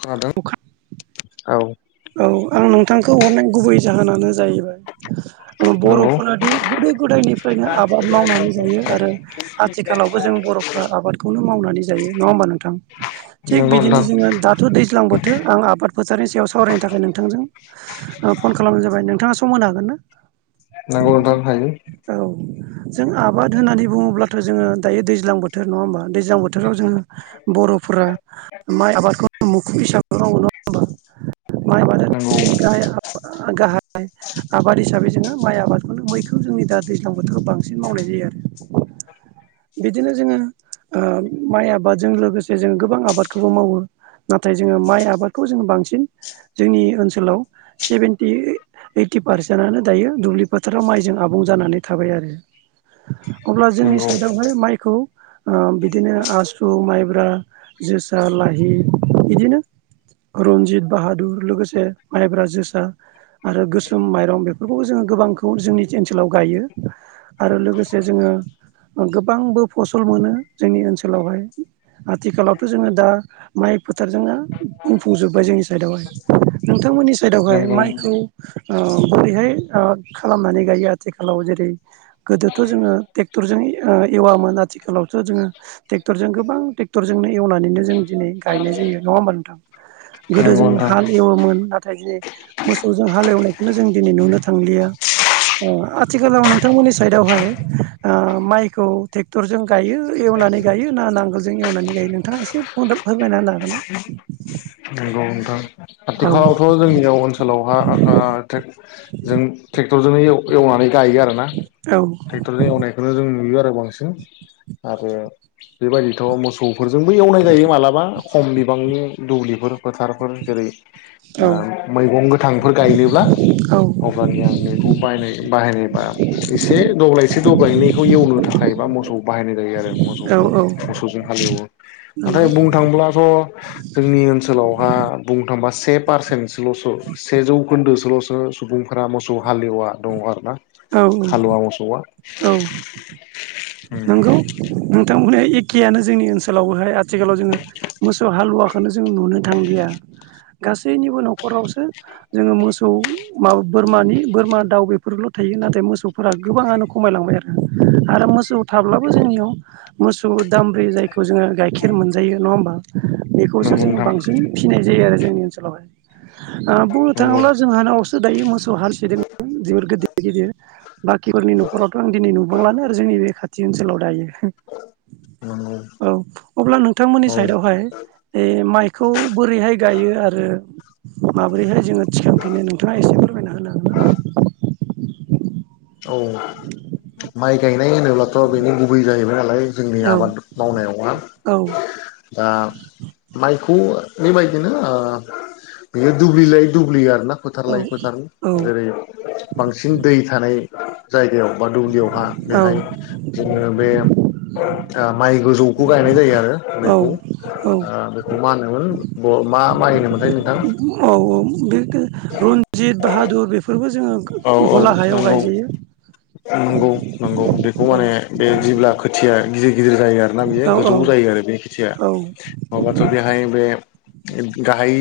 खोनादों दों औ औ आं नोंथांखौ हरनाय गुबै जाहोनानो जाहैबाय नंगौ बर'फोरादि गोदो गोदायनिफ्रायनो आबाद मावनानै जायो आरो आथिखालावबो जों बर' बर'फ्रा आबादखौनो मावनानै नोंथां नंगौ बिनो नोंथां ज द दैां बोथोर आबाद फोथनि स सावरायनो थाखाय नोंथांजों फन खालामानो जाबाय नोंथाङा सम होनो हागोन ना नोंगौ नोंथां हायो औ जों आबाद होननानै बुङोब्लाथ' जोङो दायो दैज्लां बोथोर नङा होमबा दैज्लां बोथोराव जोङो बर'फोरा माइ आबादखौ मुखुब हिसाब मावांगौ नङा होमबा माइ मानो नंगौ जोंनि गाहाय गाहाय आबाद हिसाबै जोङो माइ आबादखौनो मैखौ जोंनि दा दैज्लां बोथोराव बांसिन मावनाय जायो आरो [inaudible] बिदिनो जोङो माइ आबादजों लोगोसे जों गोबां आबादखौबो मावो नाथाय जोङो माइ आबादखौ जोङो बांसिन जोंनि ओनसोलाव सेभेेनटि ओइटि पारसेन्टआनो दायो दुब्लि फोथाराव माइ आबुं जानानै थाबाय आरो अब्ला जोंनि नंगौ साइडआवहाय माइखौ बिदिनो आसु माइब्रा जोसा लाहि बिदिनो रनजित बाहादुर लोगोसे माइब्रा जोसा आरो गोसोम माइरं बेफोरखौबो जोङो गोबांखौ जोंनि ओनसोलाव गायो आरो लोगोसे जोङो गोबांबो फसल मोनो जोंनि ओनसोलावहाय आथिखालावथ' जोङो दा माइ फोथारजोंनो बुंफुंजोब्बाय जोंनि साइदआवहाय नोंथांमोननि साइडआवहाय नंगौ माइखौ बोरैहाय खालामनानै गायो आथिखालाव जेरै गोदोथ' जोङोे टरजों ओ एवामोन आथिखालावथ' जोङो ट्रेक्टरजों गोबां ट्रेक्टरजोंनो एवनानैनो जों दिनै गायनाय जायो नङा होमबा नोंथां गोदो नंगौ जों नोंथां हाल एवोमोन नाथाय दिनै मोसौजों हाल एवनायखौनो जों दिनै नुनो थांलिया ओ आथिखालाव नोंथांमोननि साइदावहाय माइखौ ट्रेक्टरजों गायो एवनानै गायो ना नांगोलजों एवनानै गायो नोंथाङा एसे फन फोरमायना होनो हागोन ना नंगौ नोंथां आथिखालावथ' औ जोंनियाव ओनसोलावहा ओ ट्रे जों टेख टरजोंनो एव एवनानै गायो आरोना ट्रेक्टरजों एवनायखौनो जों नुयो आ रो बांसिन आरो बेबायदिथ' मोसौ फोरजोंबो एवनाय जायो मालाबा खम बिबांनि दुब्लिफोर फोथारफोर जेरै ओ औ मैगं गोथांफोर गायनोब्ला अब्लानिया बेखौ बायनाय बाहायनाय बा एसे दब्लायसे दब्लायनैखौ एवनो थाखाय बा मोसौ बाहायनाय जायो आरो औ मोसौखौ औ मोसौजों हालेवो नाथाय नंगौ बुंनो थांब्लाथ' जोंनि ओनसोलावहा बुं थांबा से पारसेन्टसोल'सो सेजौ खोन्दोसोल'सो सुबुंफोरा मोसौ हालेवा दङ आरो ना औ हालुवा मोसौआ औ औ नंगौ नोंथां बुंनाया इ खेयानो जोंनि ओनसोलावबोहाय आथिखालाव जोङो मोसौ हालुवा खौनो जों नुनो थांलिया गासैनिबो न'खरावसो जोङो मोसौ मा बोरमानि बोरमा दाउ बेफोरल' थायो नाथाय मोसौफोरा गोबाङानो खमायलांबाय आरो ना आरो मोसौ थाब्लाबो जोंनियाव मोसौ उ दामब्रि जायखौ जोङो गाइखेर मोनजायो नङा होमबा बेखौसो नंगौ जोङो नोंथां बांसिन फिनाय जायो आरो जोंनि ओनसोलावहाय ओ बुंनो नंगौ थाङोब्ला जोंहानावसो दायो मोसौ हालिसे दों [unintelligible] गिदिर बाखिफोरनि न'खरावथ' आं दिनै नुबांलानो आरो जोंनि बे खाथि ओनसोलाव दायो नंगौ औ अब्ला नोंथांमोननि औ साइदावहाय बे माइखौ बोरैहाय गायो आरो माबोरैहाय जोङो थिखांफिनो नोंथाङा एसे फोरमायना होनो हागोन ना औ माइ गायनाय होनोब्लाथ' बेनो गुबै जाहैबाय नालाय जोंनि ना? आबाद मावनायावहा औ दा माइ खौ बेबायदिनो ओ बियो दुब्लि लायै दुब्लि आरोना फोथार औ लायै फोथार जेरै बांसिन दै थानाय जायगायाव बा दुब्लियावहा औ बेहाय जोङो बे ओ माइ गोजौ खौ गायनाय जायो आरो औ बेखौ औ बेखौ मा होनोमोन मा माइ होनोमोनथाय नोंथां औ औ बे [unintelligible] रन्जित बाहादुर बेफोरबो जोङो औ औ हला हायाव नंगौ गायजायो नंगौ नंगौ बेखौ औ माने बे जेब्ला खोथि थिया गि‌ गिदिर जायो आरोना बियो औ गोजौ औ जायो आरो बे खेथिया औ नङाबाथ' बेहाय बे गाहाय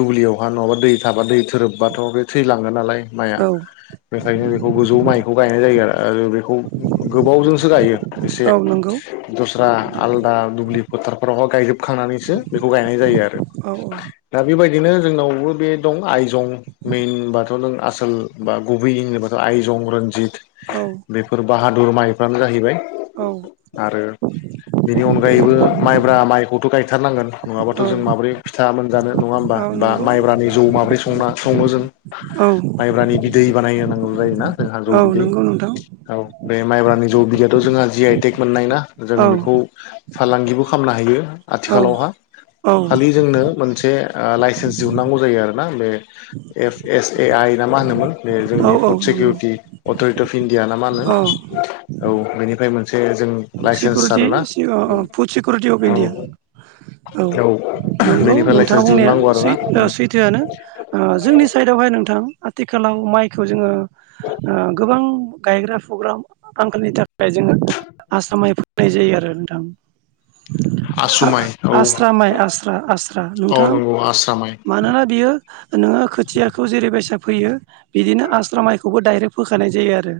दुब्लियावहा नङाबा दै थाबा दै थोरोबबाथ' बे थैलांगोन नालाय माया औ बेखायनो बेखौ गोजौ माइखौ गायनाय जायो आरो आरो बेखौ गोबावजोंसो गायो एसे औ नंगौ दस्रा आलदा दुब्लि फोथारफोरावहा गायजोबखांनानैसो बेखौ गायनाय जायो आरो औ औ दा बेबाय ओरैनो जोंनावबो बे दं आइजं मेनबाथ' नों आसोल बा गुबै इनोबाथ' आयजं रन्जित औ बेफोर बाहादुर माइफ्रानो जाहैबाय औ आरो बिनि अनगायैबो माइब्रा माइखौथ' गायथारनांगोन नङाबाथ' औ जों माब्रै फिथा मोनजानो नङा होमबा औ बा नंगौ माइब्रानि जौ माब्रै संना संनो जों औ दै बानायनो नांगौ जायोना जोंहा जौ औ बिदै नंगौ नोंथां औ बे माइब्रानि जौ बिदैयाथ' जोंहा जि आइ टेक मोननाय ना जों औ बेखौ फालांगिबो खालामनो हायो औ आथिखालावहा औ खालि जोंनो मोनसे ओ लाइसेन्स दिहुनांगौ जायो आरोना बे एफ एस ए आइ ना मा होनोमोन बे औ जोंनि औ फुड नंगौ सिकिउरिटि अथरिटि अफ इण्डिया ना मा होनो औ बेनिफ्राय मोनसे जों लाइसेन्स सकउरिटि आरोना फुड सकउरिटि अफ औ इण्डिया औ नंगौ बेनिफ्राय नोंथाङा लाइसेन्स दिहुननांगौ आरोना बुंनाया सैथोआनो जोंनि साइदआव बेहाय नोंथां आथिखालाव माइखौ जोङो औ गोबां गायग्रा फुग्रा आंखालनि थाखाय जोङो आसामाय फैनाय जायो आरो नोंथां आ आस्रा माइ आस्रा आस्रा औ नोंथां नंगौ आस्रा माइ मानोना बियो नोङो खोथियाखौ जेरै बेसाग फैयो बिदिनो आस्रा माइखौबो दडाइरेक्ट फोखानाय जायो आरो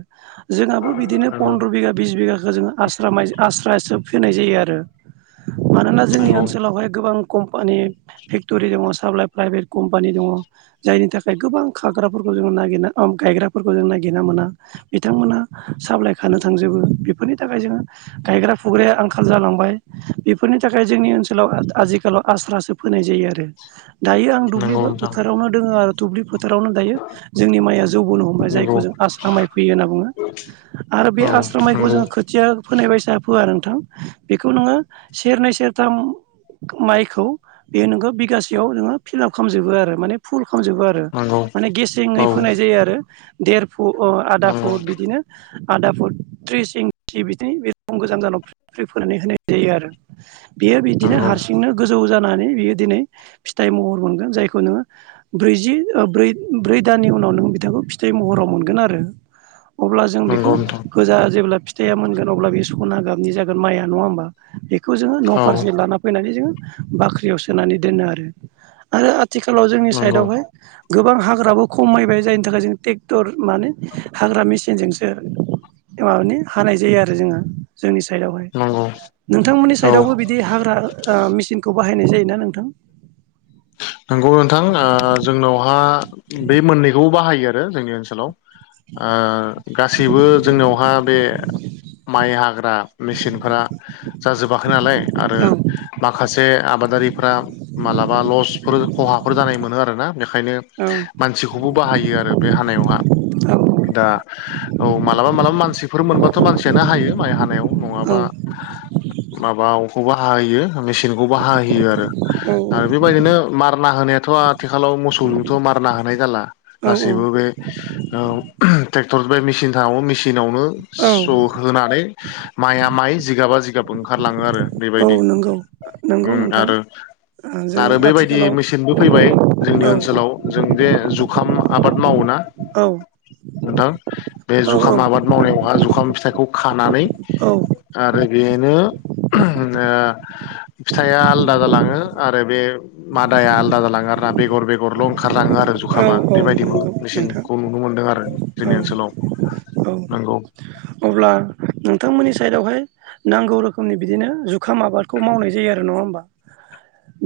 जोंहाबो बिदिनो नंगौ फन्द्र बिगा बिस बिघाखौ जोङो आस्रा आस्रासोब फैनाय जायो आरो मानोना जोंनि नंगौ ओनसोलावहाय गोबां कम्पानि फेक्टरि दङ साप्लाइ प्राइभेट कम्पानि दङ जायनि थाखाय गोबां खाग्राफोरखौ औ गायग्राफोरखौ नागिरना मोना बिथांमोना साफ्लाय खानो बेफोरनि थाखाय जोङो गायग्रा फुग्राया आंखाल जालांबाय बेफोरनि थाखाय जोंनि ओनसोलाव आथिखालाव स्रायै फोनाय जायो आरो दायो आं दुब्लि नंगौ नोंथां फोथाराव फोथारावनो दायो जोंनि माइआ जौ बोनो हमबाय नंगौ जायखौ जों आस्रा माइ फैयो होनना बुङो आरो बे औ आस्रामायखौ नंगौ जों फोनाय बायसा फोआ नोंथां बेखौ नोङो सेरनै सेरथाम माइखौ बे नोंखौ बिगासेयाव नोङो फिलाप खालामजोबो आरो माने फुल खालामजोबो आरो नंगौ माने गेसेङै औ फोनाय जायो आरो देर फु नंगौ आदाफु बिदिनो आ फु थ्रि बिदिनो बे रखम गोजान जानाव फोनानै होनाय जायो आरो बेयो बिदिनो नंगौ हारसिंनो गोजौ जादों बियो दिनै फिथाइ महर मोनगोन जायखौ नोङो ब्रैजि ब्रै दाननि उनाव बिथांखौ फिथाइ महाव मोन आरो अब्ला नंगौ जोंखौ नोंथां बे फिथाइया मोनगोन अब्ला बे सना गाबनि जागोन माइया नङा होनोमबा बेखौ जोङो न औ फारसे लाना फैनानै जोङो बाख्रियाव सोनानै दोनो आरो आरो आथिखालाव जोंनि नंगौ साइडआवहाय गोबां हाग्राबो खमायबाय जायनि थाखाय जों ट्रेक्टर माने हाग्रा मेसिनजोंसो माबानि हानाय जायो आरो जोङो जोंनि साइडआवहाय नंगौ नोंथांमोननि औ साइडआवबो बिदि हाग्रा मेसिनखौ बाहाय बाहायनाय जायोना नोंथां नंगौ नोंथां ओ जोंनावहा बे मोननैखौ बाहायो आरो जोंनि ओनसोलाव औ गासैबो जोंनियावहा बे माइ हाग्रा मेसिनफोरा जाजोबाखै नालाय आरो औ माखासे आबादारिफ्रा मालाबा लस फोर खहाफोर जानाय मोनो आरोना बेखायनो औ मानसिखौबो बाहायो आरो बे हानायावहा औ दा औ मालाबा मालाबा मानसिफोर मोनबाथ मानसियानो हायो माइ हानायाव नङाबा माबाखौबो हाहोयो मेसिनखौबो हाहोयो आरो औ आरो बेबायदिनो मारना होनायाथ आथिखालाव मोसौजोंथ मारना होनाय जाला औ गासैबो औ बे ओ ट्रेक्टर बे मेसिन थाङावनो मेसिन नावनो औ स होनानै माइआ माइ जिगाबा जिगाब ओंखारलाङो आरो औ बेबायदि नंगौ नंगौ नोंथां आरो जों आरो बेबायदि दि आथिखालाव मेसेनबो फैबाय औ जोंनि ओनसोलाव जों जे जुखाम आबाद मावोना नोंथां बे औ जुखाम आबाद मावनायावहा जुखाम फिथाइखौ खा नानै औ आरो बेनो ओ फिथाइया आलादा जालाङो आरो बे मादाया आलादा जालाङो आर ना बेगर बेगरल ओंखार खारलाङो आरो जुखामा नंगौ बेबायदिबो नोंथां मेसिनखौ नुनो मोनदों आरो औ जोंनि ओनसोलाव औ नंगौ अब्ला नोंथांमोननि साइडआवहाय नांगौ रोखोमनि बिदिनो जुखाम आबादखौ मावनाय जायो आरो नङा होमबा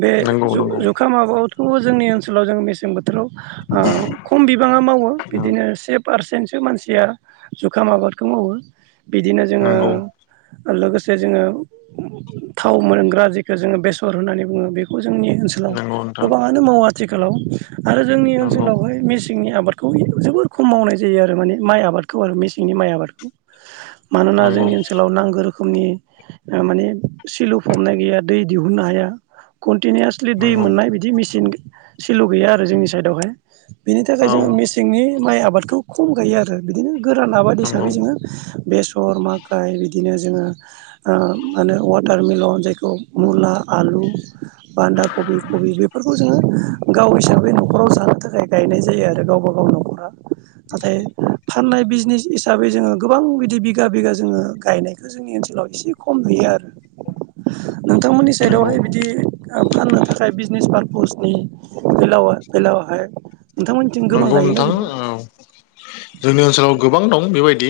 बे नंगौ नंगौ जुखा माबायावथ'बो जोंनि ओनसोलाव जों मेसें बोथोर खम बिबाङा मावो बिदिनो सेफ पारसेन्टसो मानसिया जुखाम आबादखौ मावो बिदिनो जोङो नंगौ लोगोसे जोङो थाव मोनग्रा जेखौ जोङो बेसर होननानै बुङो बेखौ जोंनि ओनाव नंगौ नोंथां गोबाङनो मावो आथिखालाव आरो जोंनि नंगौ ओनसोलावहाय मेसेंनि आबादखौ जोबोर खम मावनाय जायो आरो मान माइ आबादखौ आरो मेसेंनि माइ आबादखौ मानोना नंगौ जोंनि ओनसोलाव नांगोर रोखोमनि सिल फबनाय गैया दै दिहुननो हाया कन्टिनिउवासलि दै नंगौ मोननाय बिदि मेसििन सिल' गैया आरो जोंनि साइडआवहाय बिनि थाखाय औ जोङो मेसेंनि माइ आबादखौ खम गायो आरो बिदिनो गोरान आबाद नंगौ हिसाबै जोङो बेसर माखाइ बिदि बिनो जों मानो वाटार मिलन जायखौ मुला आलु बान्दा कबि खबि बेफोरखौ जोङो गाव हिसाबै बे न'खराव जानो थाखाय गायनाय जायो आरो गावबा गाव न'खरा नाथाय फाननाय बिजनेस हिसाबै जोङो गोबां बिदि बिगा बिगा जोङो गायनायखौ जोंनि ओनसोलाव एसे खम नुयो आरो नोंथांमोननि नंगौ साइदावहाय बिदि फाननो थाखाय बिजनेस पारपसनि पसनि बेलाव बेलावहाय नोंथांमोननिथिं गोबां नंगौ गायोना नोंथां बिदिनो औ जोंनि ओनसोलाव गोबां दं बेबायदि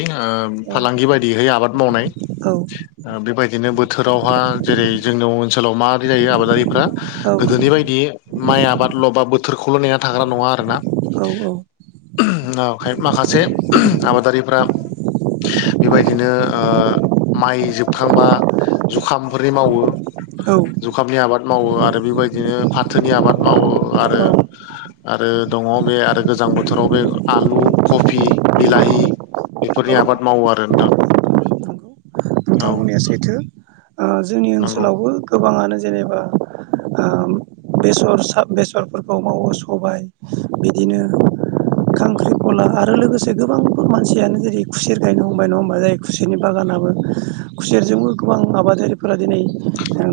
औ फालांगि बायदियैहाय आबाद मावनाय औ बेबायदिनो बोथोरावहा जेरै जोंनियाव ओनसोलाव माबदि जायो आबादारिफ्रा औ गोदोनि बायदि माइ आबादल' बा बोथोरखौल' नेना थाग्रा नङा ना माखासे आबादारिफ्रा बेबायदिनो माइ जोबखांबा जुखामफोरनि मावो औ जुखाबनि आबाद मावो आरो बेबायदिनो फाथु बोथोरनि आबाद मावो आरो औ आरो दङ बे आरो गोजां बोथोराव बे आलु कबि बिलाहि बेफोरनि औ आबाद मावो आरो नोंथां नंगौ औ बिथांनिया सैथो जोंनि नंगौ ओनसोलावबो गोबाङानो जेनेबा बेसर बेसरफोरखौ मावो सबाय बिदिनो खांख्रि खला आरो लोगोसे गोबांबो मानसियानो जेरै खुसेर गायनो हमबाय नङा होमबा जाय खुसेरनि बागान खालामो खुसेरजोंबो गोबां आबादारिफोर फोर दिनै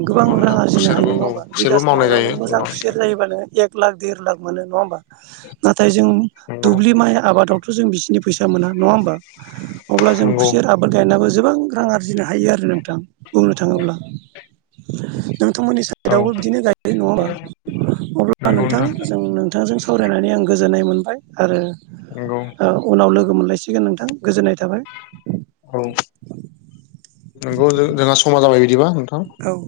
गोबां नंगौ रां नोंथां आरजिनो हायो खुसेरबो नङा औ होमबा खुसेरबो बिगाससिनो मावनाय हायाव जायो नों मोजां गोबां खुसेर जायोबा नो एक एक लाख देर लाख मोनो नङा होमबा नाथाय जों नंगौ दुब्लि माइ आबादावथ' जों बिखिनि फैसा मोना नङा होमबा अब्ला जों नंगौ खुसेर आबाद गायनाबो जों गोबां रां आरजि बुजिनो हायो आरो नोंथां बुंनो थाङोब्ला नोंथांमोननि औ साइदआवबो बिदिनो गायनाय नङाबा अब्ला नोंथां जों नोंथांजों सावरायनानै आं गोजोननाय मोनबाय आरो उनाव लोगो मोनलायसिगोन नोंथां गोजोननाय थाबाय औ नंगौ जोंहा समा जाबाय बिदिबा नोंथां औ